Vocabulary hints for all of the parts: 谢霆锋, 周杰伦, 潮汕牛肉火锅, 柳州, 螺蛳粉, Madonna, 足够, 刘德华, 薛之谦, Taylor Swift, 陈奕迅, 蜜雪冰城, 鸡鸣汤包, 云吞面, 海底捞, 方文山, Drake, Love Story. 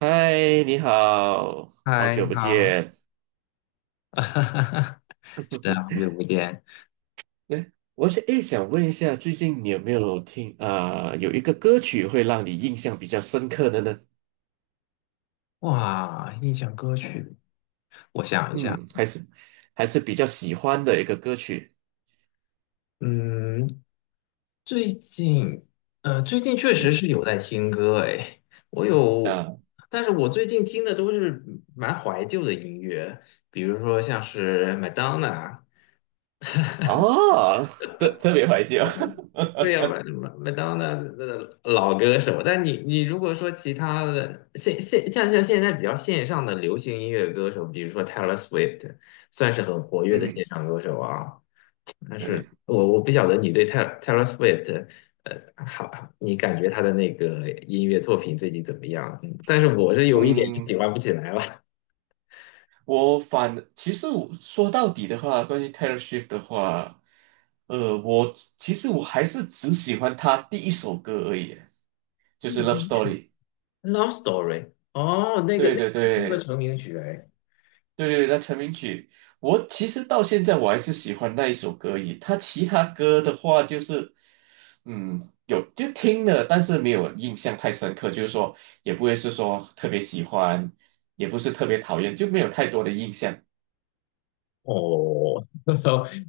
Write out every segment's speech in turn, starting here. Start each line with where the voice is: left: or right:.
right: 嗨，你好，好
left: 嗨，
right: 久
left: 你
right: 不
left: 好，
right: 见。
left: 是啊，好久不见。
right: 对，我想诶，想问一下，最近你有没有听啊、有一个歌曲会让你印象比较深刻的呢？
left: 哇，印象歌曲，我想一下，
right: 嗯，还是比较喜欢的一个歌曲。
left: 嗯，最近，最近确实
right: 嗯，
left: 是有在听歌，哎，我有，
right: 啊，
left: 但是我最近听的都是蛮怀旧的音乐，比如说像是 Madonna，
right: 哦，特别怀旧。
left: 对呀，麦当娜的老歌手，但你如果说其他的像现在比较线上的流行音乐歌手，比如说 Taylor Swift，算是很活跃的
right: 嗯，
left: 线上歌手啊。但是
right: 对，
left: 我不晓得你对 Taylor Swift,好，你感觉他的那个音乐作品最近怎么样？嗯但是我是有一点
right: 嗯，
left: 喜欢不起来了。
right: 其实我说到底的话，关于 Taylor Swift 的话，我其实我还是只喜欢他第一首歌而已，就是《Love Story》。
left: Love Story，哦，那个
right: 对
left: 那
right: 对对
left: 是他的
right: 对
left: 成名曲哎。
right: 对，那成名曲，我其实到现在我还是喜欢那一首歌以他其他歌的话，就是有就听了，但是没有印象太深刻，就是说也不会是说特别喜欢，也不是特别讨厌，就没有太多的印象。
left: 哦，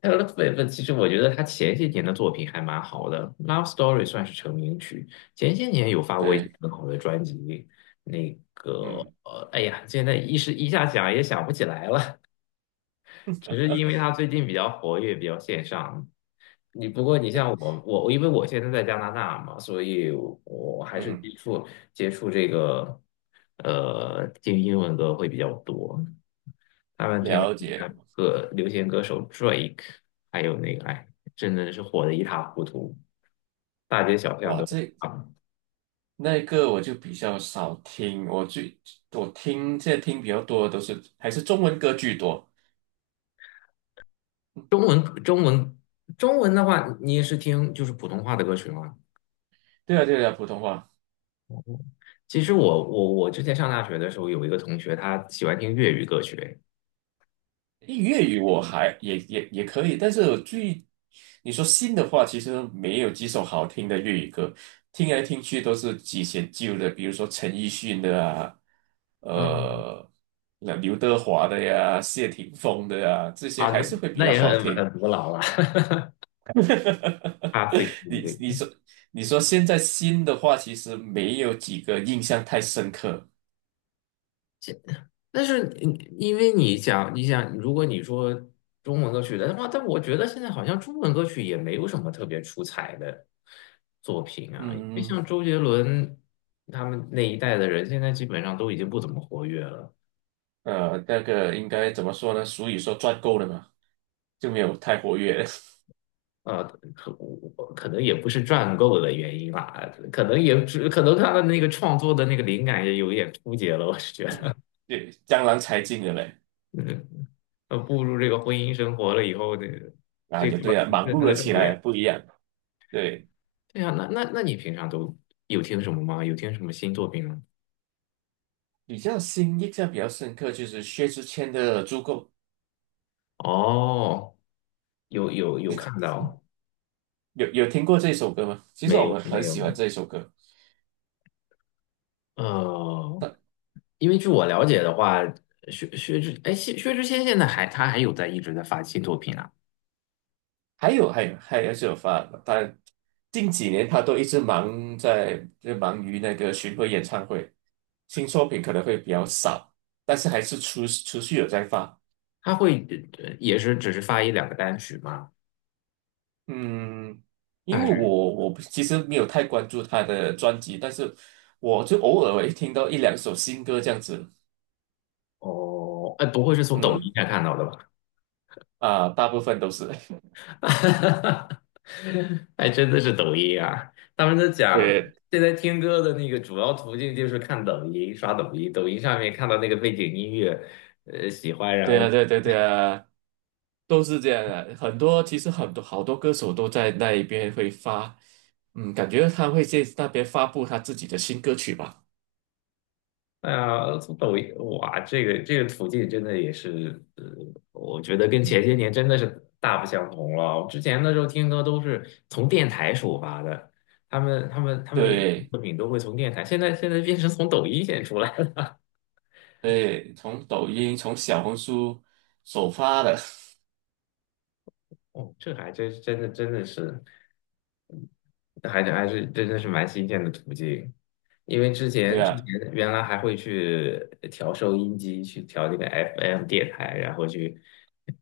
left: 呃 l o v l 其实我觉得他前些年的作品还蛮好的，《Love Story》算是成名曲，前些年有发过一些
right: 对，
left: 很好的专辑。那个，
right: 嗯，
left: 哎呀，现在一时一下想也想不起来了。只是因为他最近比较活跃，比较线上。你不过你像
right: 对，
left: 我，我因为我现在在加拿大嘛，所以我还是
right: 嗯，
left: 接触这个听英文歌会比较多。他们平时
right: 了解。
left: 看歌流行歌手 Drake，还有那个哎，真的是火的一塌糊涂，大街小巷
right: 哇，
left: 都是
right: 这
left: 他们
right: 那个我就比较少听，我最我听现在听比较多的都是还是中文歌居多。
left: 中文中文中文的话，你也是听就是普通话的歌曲吗？
right: 对啊，对啊，普通话。
left: 其实我之前上大学的时候，有一个同学，他喜欢听粤语歌曲，
right: 粤语我还也可以，但是你说新的话，其实没有几首好听的粤语歌，听来听去都是几些旧的，比如说陈奕迅的啊，
left: 嗯
right: 呃，那刘德华的呀，谢霆锋的呀，这些
left: 啊，
right: 还
left: 那
right: 是会比
left: 那
right: 较
left: 也
right: 好
left: 很
right: 听。
left: 很古老了，他非常
right: 你
left: 对。
right: 你说你说现在新的话，其实没有几个印象太深刻。
left: 但是你因为你想，如果你说中文歌曲的话，但我觉得现在好像中文歌曲也没有什么特别出彩的作品啊，因为
right: 嗯，
left: 像周杰伦他们那一代的人，现在基本上都已经不怎么活跃了。
right: 那个应该怎么说呢？俗语说赚够了嘛，就没有太活跃。
left: 呃，可可能也不是赚够的原因吧，可能他的那个创作的那个灵感也有一点枯竭了，我是觉
right: 嗯，
left: 得，
right: 对，江郎才尽了嘞，
left: 嗯步入这个婚姻生活了以后，这
right: 啊，
left: 这
right: 也
left: 块
right: 对啊，
left: 儿不
right: 忙
left: 是他
right: 碌了
left: 的重
right: 起来，
left: 点。
right: 不一样。对，
left: 对呀，那你平常都有听什么吗？有听什么新作品吗？
right: 比较新印象比较深刻就是薛之谦的《足够》，
left: 哦，有看
right: 你
left: 到，
right: 有听过这首歌吗？其实我
left: 没有
right: 们
left: 没
right: 很
left: 有
right: 喜欢
left: 吗？
right: 这首歌。
left: 呃，因为据我了解的话，薛之谦现在他还有在一直在发新作品啊。
right: 还有是有发，但近几年他都一直忙在就忙于那个巡回演唱会，新作品可能会比较少，但是还是持续有在发。
left: 他会也是只是发一两个单曲吗？
right: 嗯，
left: 他
right: 因为
left: 还是
right: 我我不其实没有太关注他的专辑，但是我就偶尔会听到一两首新歌这样子。
left: 哦，哎，不会是从抖音
right: 嗯
left: 上看到的吧？
right: 啊，大部分都是
left: 还真的是抖音啊！他们都讲，
right: 对
left: 现在听歌的那个主要途径就是看抖音，刷抖音，抖音上面看到那个背景音乐，喜欢，然
right: 对
left: 后
right: 啊，对对对啊，都是这样的。其实好多歌手都在那一边会发，嗯，感觉他会在那边发布他自己的新歌曲吧。
left: 哎呀，从抖音哇，这个途径真的也是，我觉得跟前
right: 嗯，
left: 些年真的是大不相同了。之前的时候听歌都是从电台首发的，他们有
right: 对
left: 作品都会从电台，现在变成从抖音先出来了。
right: 对，从抖音从小红书首发的，
left: 哦，这还真的是。那还真还是真的是蛮新鲜的途径，因为之
right: 对
left: 前之前
right: 啊，
left: 原来还会去调收音机，去调那个 FM 电台，然后去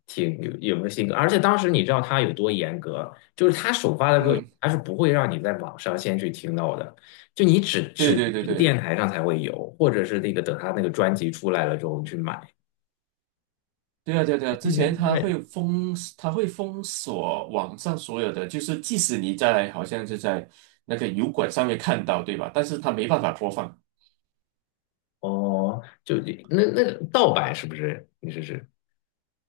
left: 听有没有新歌。而且当时你知道他有多严格，就是他首发的歌，
right: 嗯，
left: 他是不会让你在网上先去听到的，就你只
right: 对
left: 只
right: 对对对。
left: 电台上才会有，或者是那个等他那个专辑出来了之后你去买。
right: 对啊，对啊，对啊，之前他
left: 对，
right: 会封，他会封锁网上所有的，就是即使好像是在那个油管上面看到，对吧？但是他没办法播放，
left: 哦，就那个盗版是不是？你试试。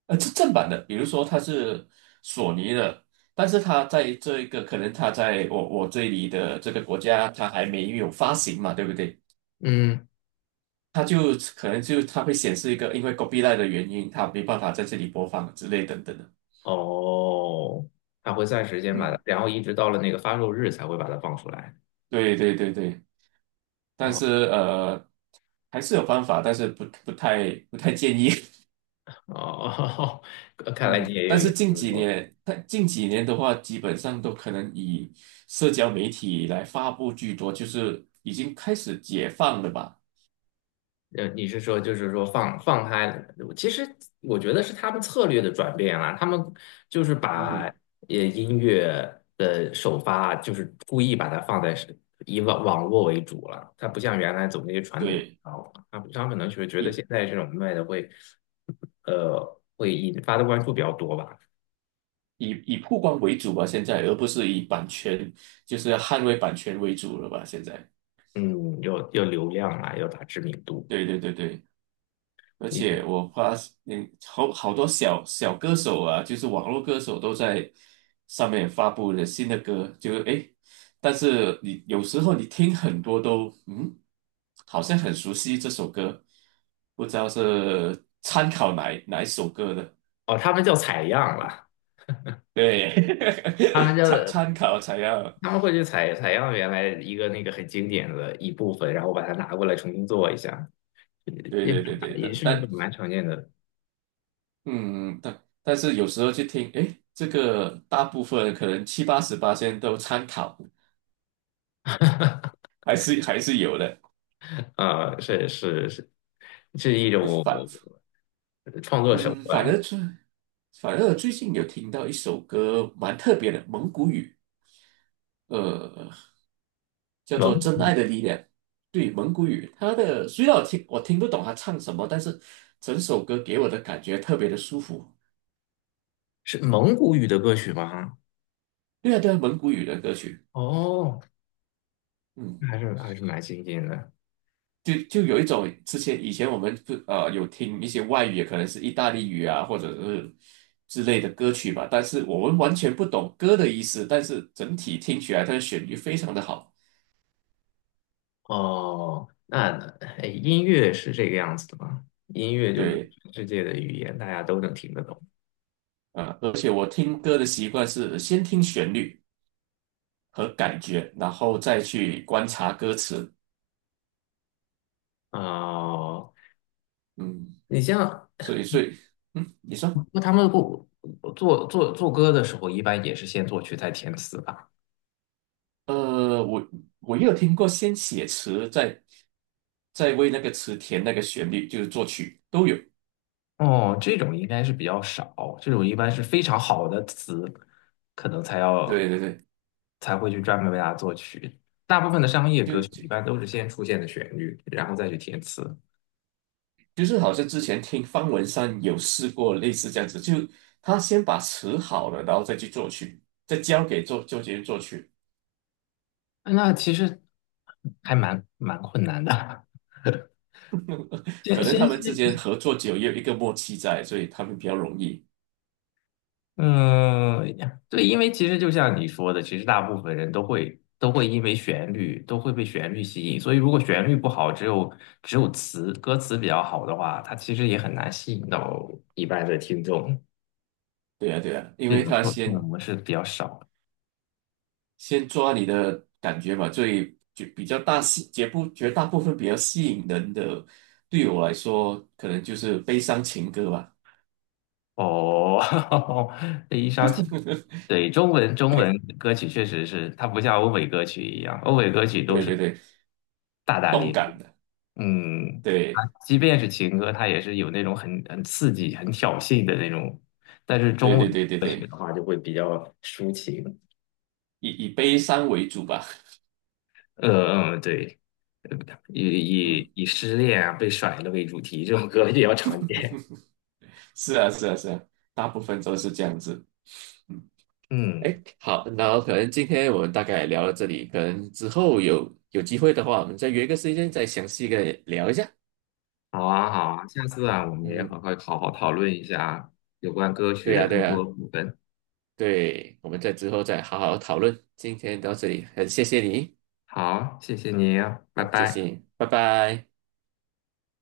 right: 是正版的，比如说它是索尼的，但是它在这一个可能它在我这里的这个国家，它还没有发行嘛，对不对？
left: 嗯。
right: 它就可能就它会显示一个因为 copyigh 的原因，它没办法在这里播放之类等等的。
left: 哦，它会算时间把它，
right: 嗯，
left: 然后一直到了那个发售日才会把它放出来。
right: 对对对对。但
left: 哦
right: 是还是有方法，但是不太建议。
left: 哦，看来
right: 嗯，
left: 你也有研究过。
right: 但近几年的话，基本上都可能以社交媒体来发布居多，就是已经开始解放了吧？
left: 你是说就是说放开，其实我觉得是他们策略的转变啦、他们就是
right: 嗯
left: 把
right: 哼，
left: 音乐的首发，就是故意把它放在是以网络为主了。它不像原来走那些传统渠
right: 对，
left: 道了，他们可能是觉得
right: 以
left: 现在这种卖的会引发的关注比较多吧。
right: 以曝光为主吧，现在，而不是以版权，就是捍卫版权为主了吧？现在，
left: 嗯，有流量啦，有打知名度。
right: 对对对对。而
left: 你
right: 且我发嗯，好多小小歌手啊，就是网络歌手都在上面发布了新的歌，就是但是你有时候你听很多都好像很熟悉这首歌，不知道是参考哪一首歌的，
left: 哦，他们叫采样了，他们
right: 对，
left: 叫
right: 参考才要，
left: 他们会去采样原来一个那个很经典的一部分，然后把它拿过来重新做一下，
right: 对
left: 也
right: 对对对
left: 也
right: 的，
left: 是蛮常见的。
right: 但是有时候去听，诶，这个大部分可能七八十八千都参考，还是还是有的。
left: 是是是，是一
right: 哎
left: 种
right: 反
left: 创作手
right: 嗯，反
left: 段。
right: 而最反而最近有听到一首歌蛮特别的蒙古语，呃，叫
left: 蒙
right: 做《真
left: 古
right: 爱的力量》。对，蒙古语，虽然我听不懂他唱什么，但是整首歌给我的感觉特别的舒服。
left: 是蒙古语的歌曲吗？
right: 对啊，对啊，蒙古语的歌曲，
left: 哦，
right: 嗯，
left: 那还是蛮新鲜的。
right: 就有一种以前我们不呃有听一些外语，可能是意大利语啊，或者是之类的歌曲吧，但是我们完全不懂歌的意思，但是整体听起来它的旋律非常的好。
left: 哦，那哎，音乐是这个样子的吗？音乐就是
right: 对，
left: 全世界的语言，大家都能听得懂。
right: 啊，而且我听歌的习惯是先听旋律和感觉，然后再去观察歌词。
left: 哦，
right: 嗯，
left: 你像
right: 所以，嗯，你说，
left: 那他们不做歌的时候，一般也是先作曲再填词吧？
right: 呃，我我也有听过先写词，再为那个词填那个旋律，就是作曲都有。
left: 哦，这种应该是比较少，这种一般是非常好的词，可能才
right: 对
left: 要
right: 对对，
left: 才会去专门为它作曲。大部分的商业歌
right: 就
left: 曲
right: 就
left: 一般都是先出现的旋律，然后再去填词。
right: 就是好像之前听方文山有试过类似这样子，就他先把词好了，然后再去作曲，再交给作曲人作曲。
left: 那其实还蛮困难的。
right: 可
left: 先
right: 能他
left: 先
right: 们之
left: 是，
right: 间合作久，也有一个默契在，所以他们比较容易。
left: 嗯，对，因为其实就像你说的，其实大部分人都会因为旋律都会被旋律吸引，所以如果旋律不好，只有歌词比较好的话，它其实也很难吸引到一般的听众。
right: 对啊，对啊，因
left: 这
right: 为
left: 种
right: 他
left: 错判的
right: 先
left: 模式比较少。
right: 先抓你的感觉嘛，所以就比较大吸，绝不绝大部分比较吸引人的，对我来说，可能就是悲伤情歌吧。
left: 哦，这一烧情，对，中文歌曲确实是，它不像欧美歌曲一样，欧美歌曲都
right: 对
left: 是
right: 对对，
left: 大大
right: 动
left: 咧咧，
right: 感的，
left: 嗯，它
right: 对
left: 即便是情歌，它也是有那种很刺激、很挑衅的那种，但是
right: 对
left: 中
right: 对
left: 文
right: 对对
left: 歌曲
right: 对，
left: 的话就会比较抒情，
right: 以悲伤为主吧。
left: 对，呃以
right: 嗯，
left: 以以失恋啊、被甩了为主题，这种歌比较常见，
right: 是啊是啊是啊，大部分都是这样子。嗯。
left: 嗯。
right: 哎，好，那后可能今天我们大概聊到这里，可能之后有机会的话，我们再约个时间再详细的聊一下。
left: 好啊，好啊，下次啊，我们也好
right: 嗯，
left: 好好好讨论一下有关歌曲
right: 对
left: 的
right: 呀，对
left: 更多
right: 呀，
left: 部分。
right: 对，我们在之后再好好讨论。今天到这里，很谢谢你，
left: 好，谢谢你啊，拜
right: 嗯，谢谢
left: 拜。
right: 你，拜拜。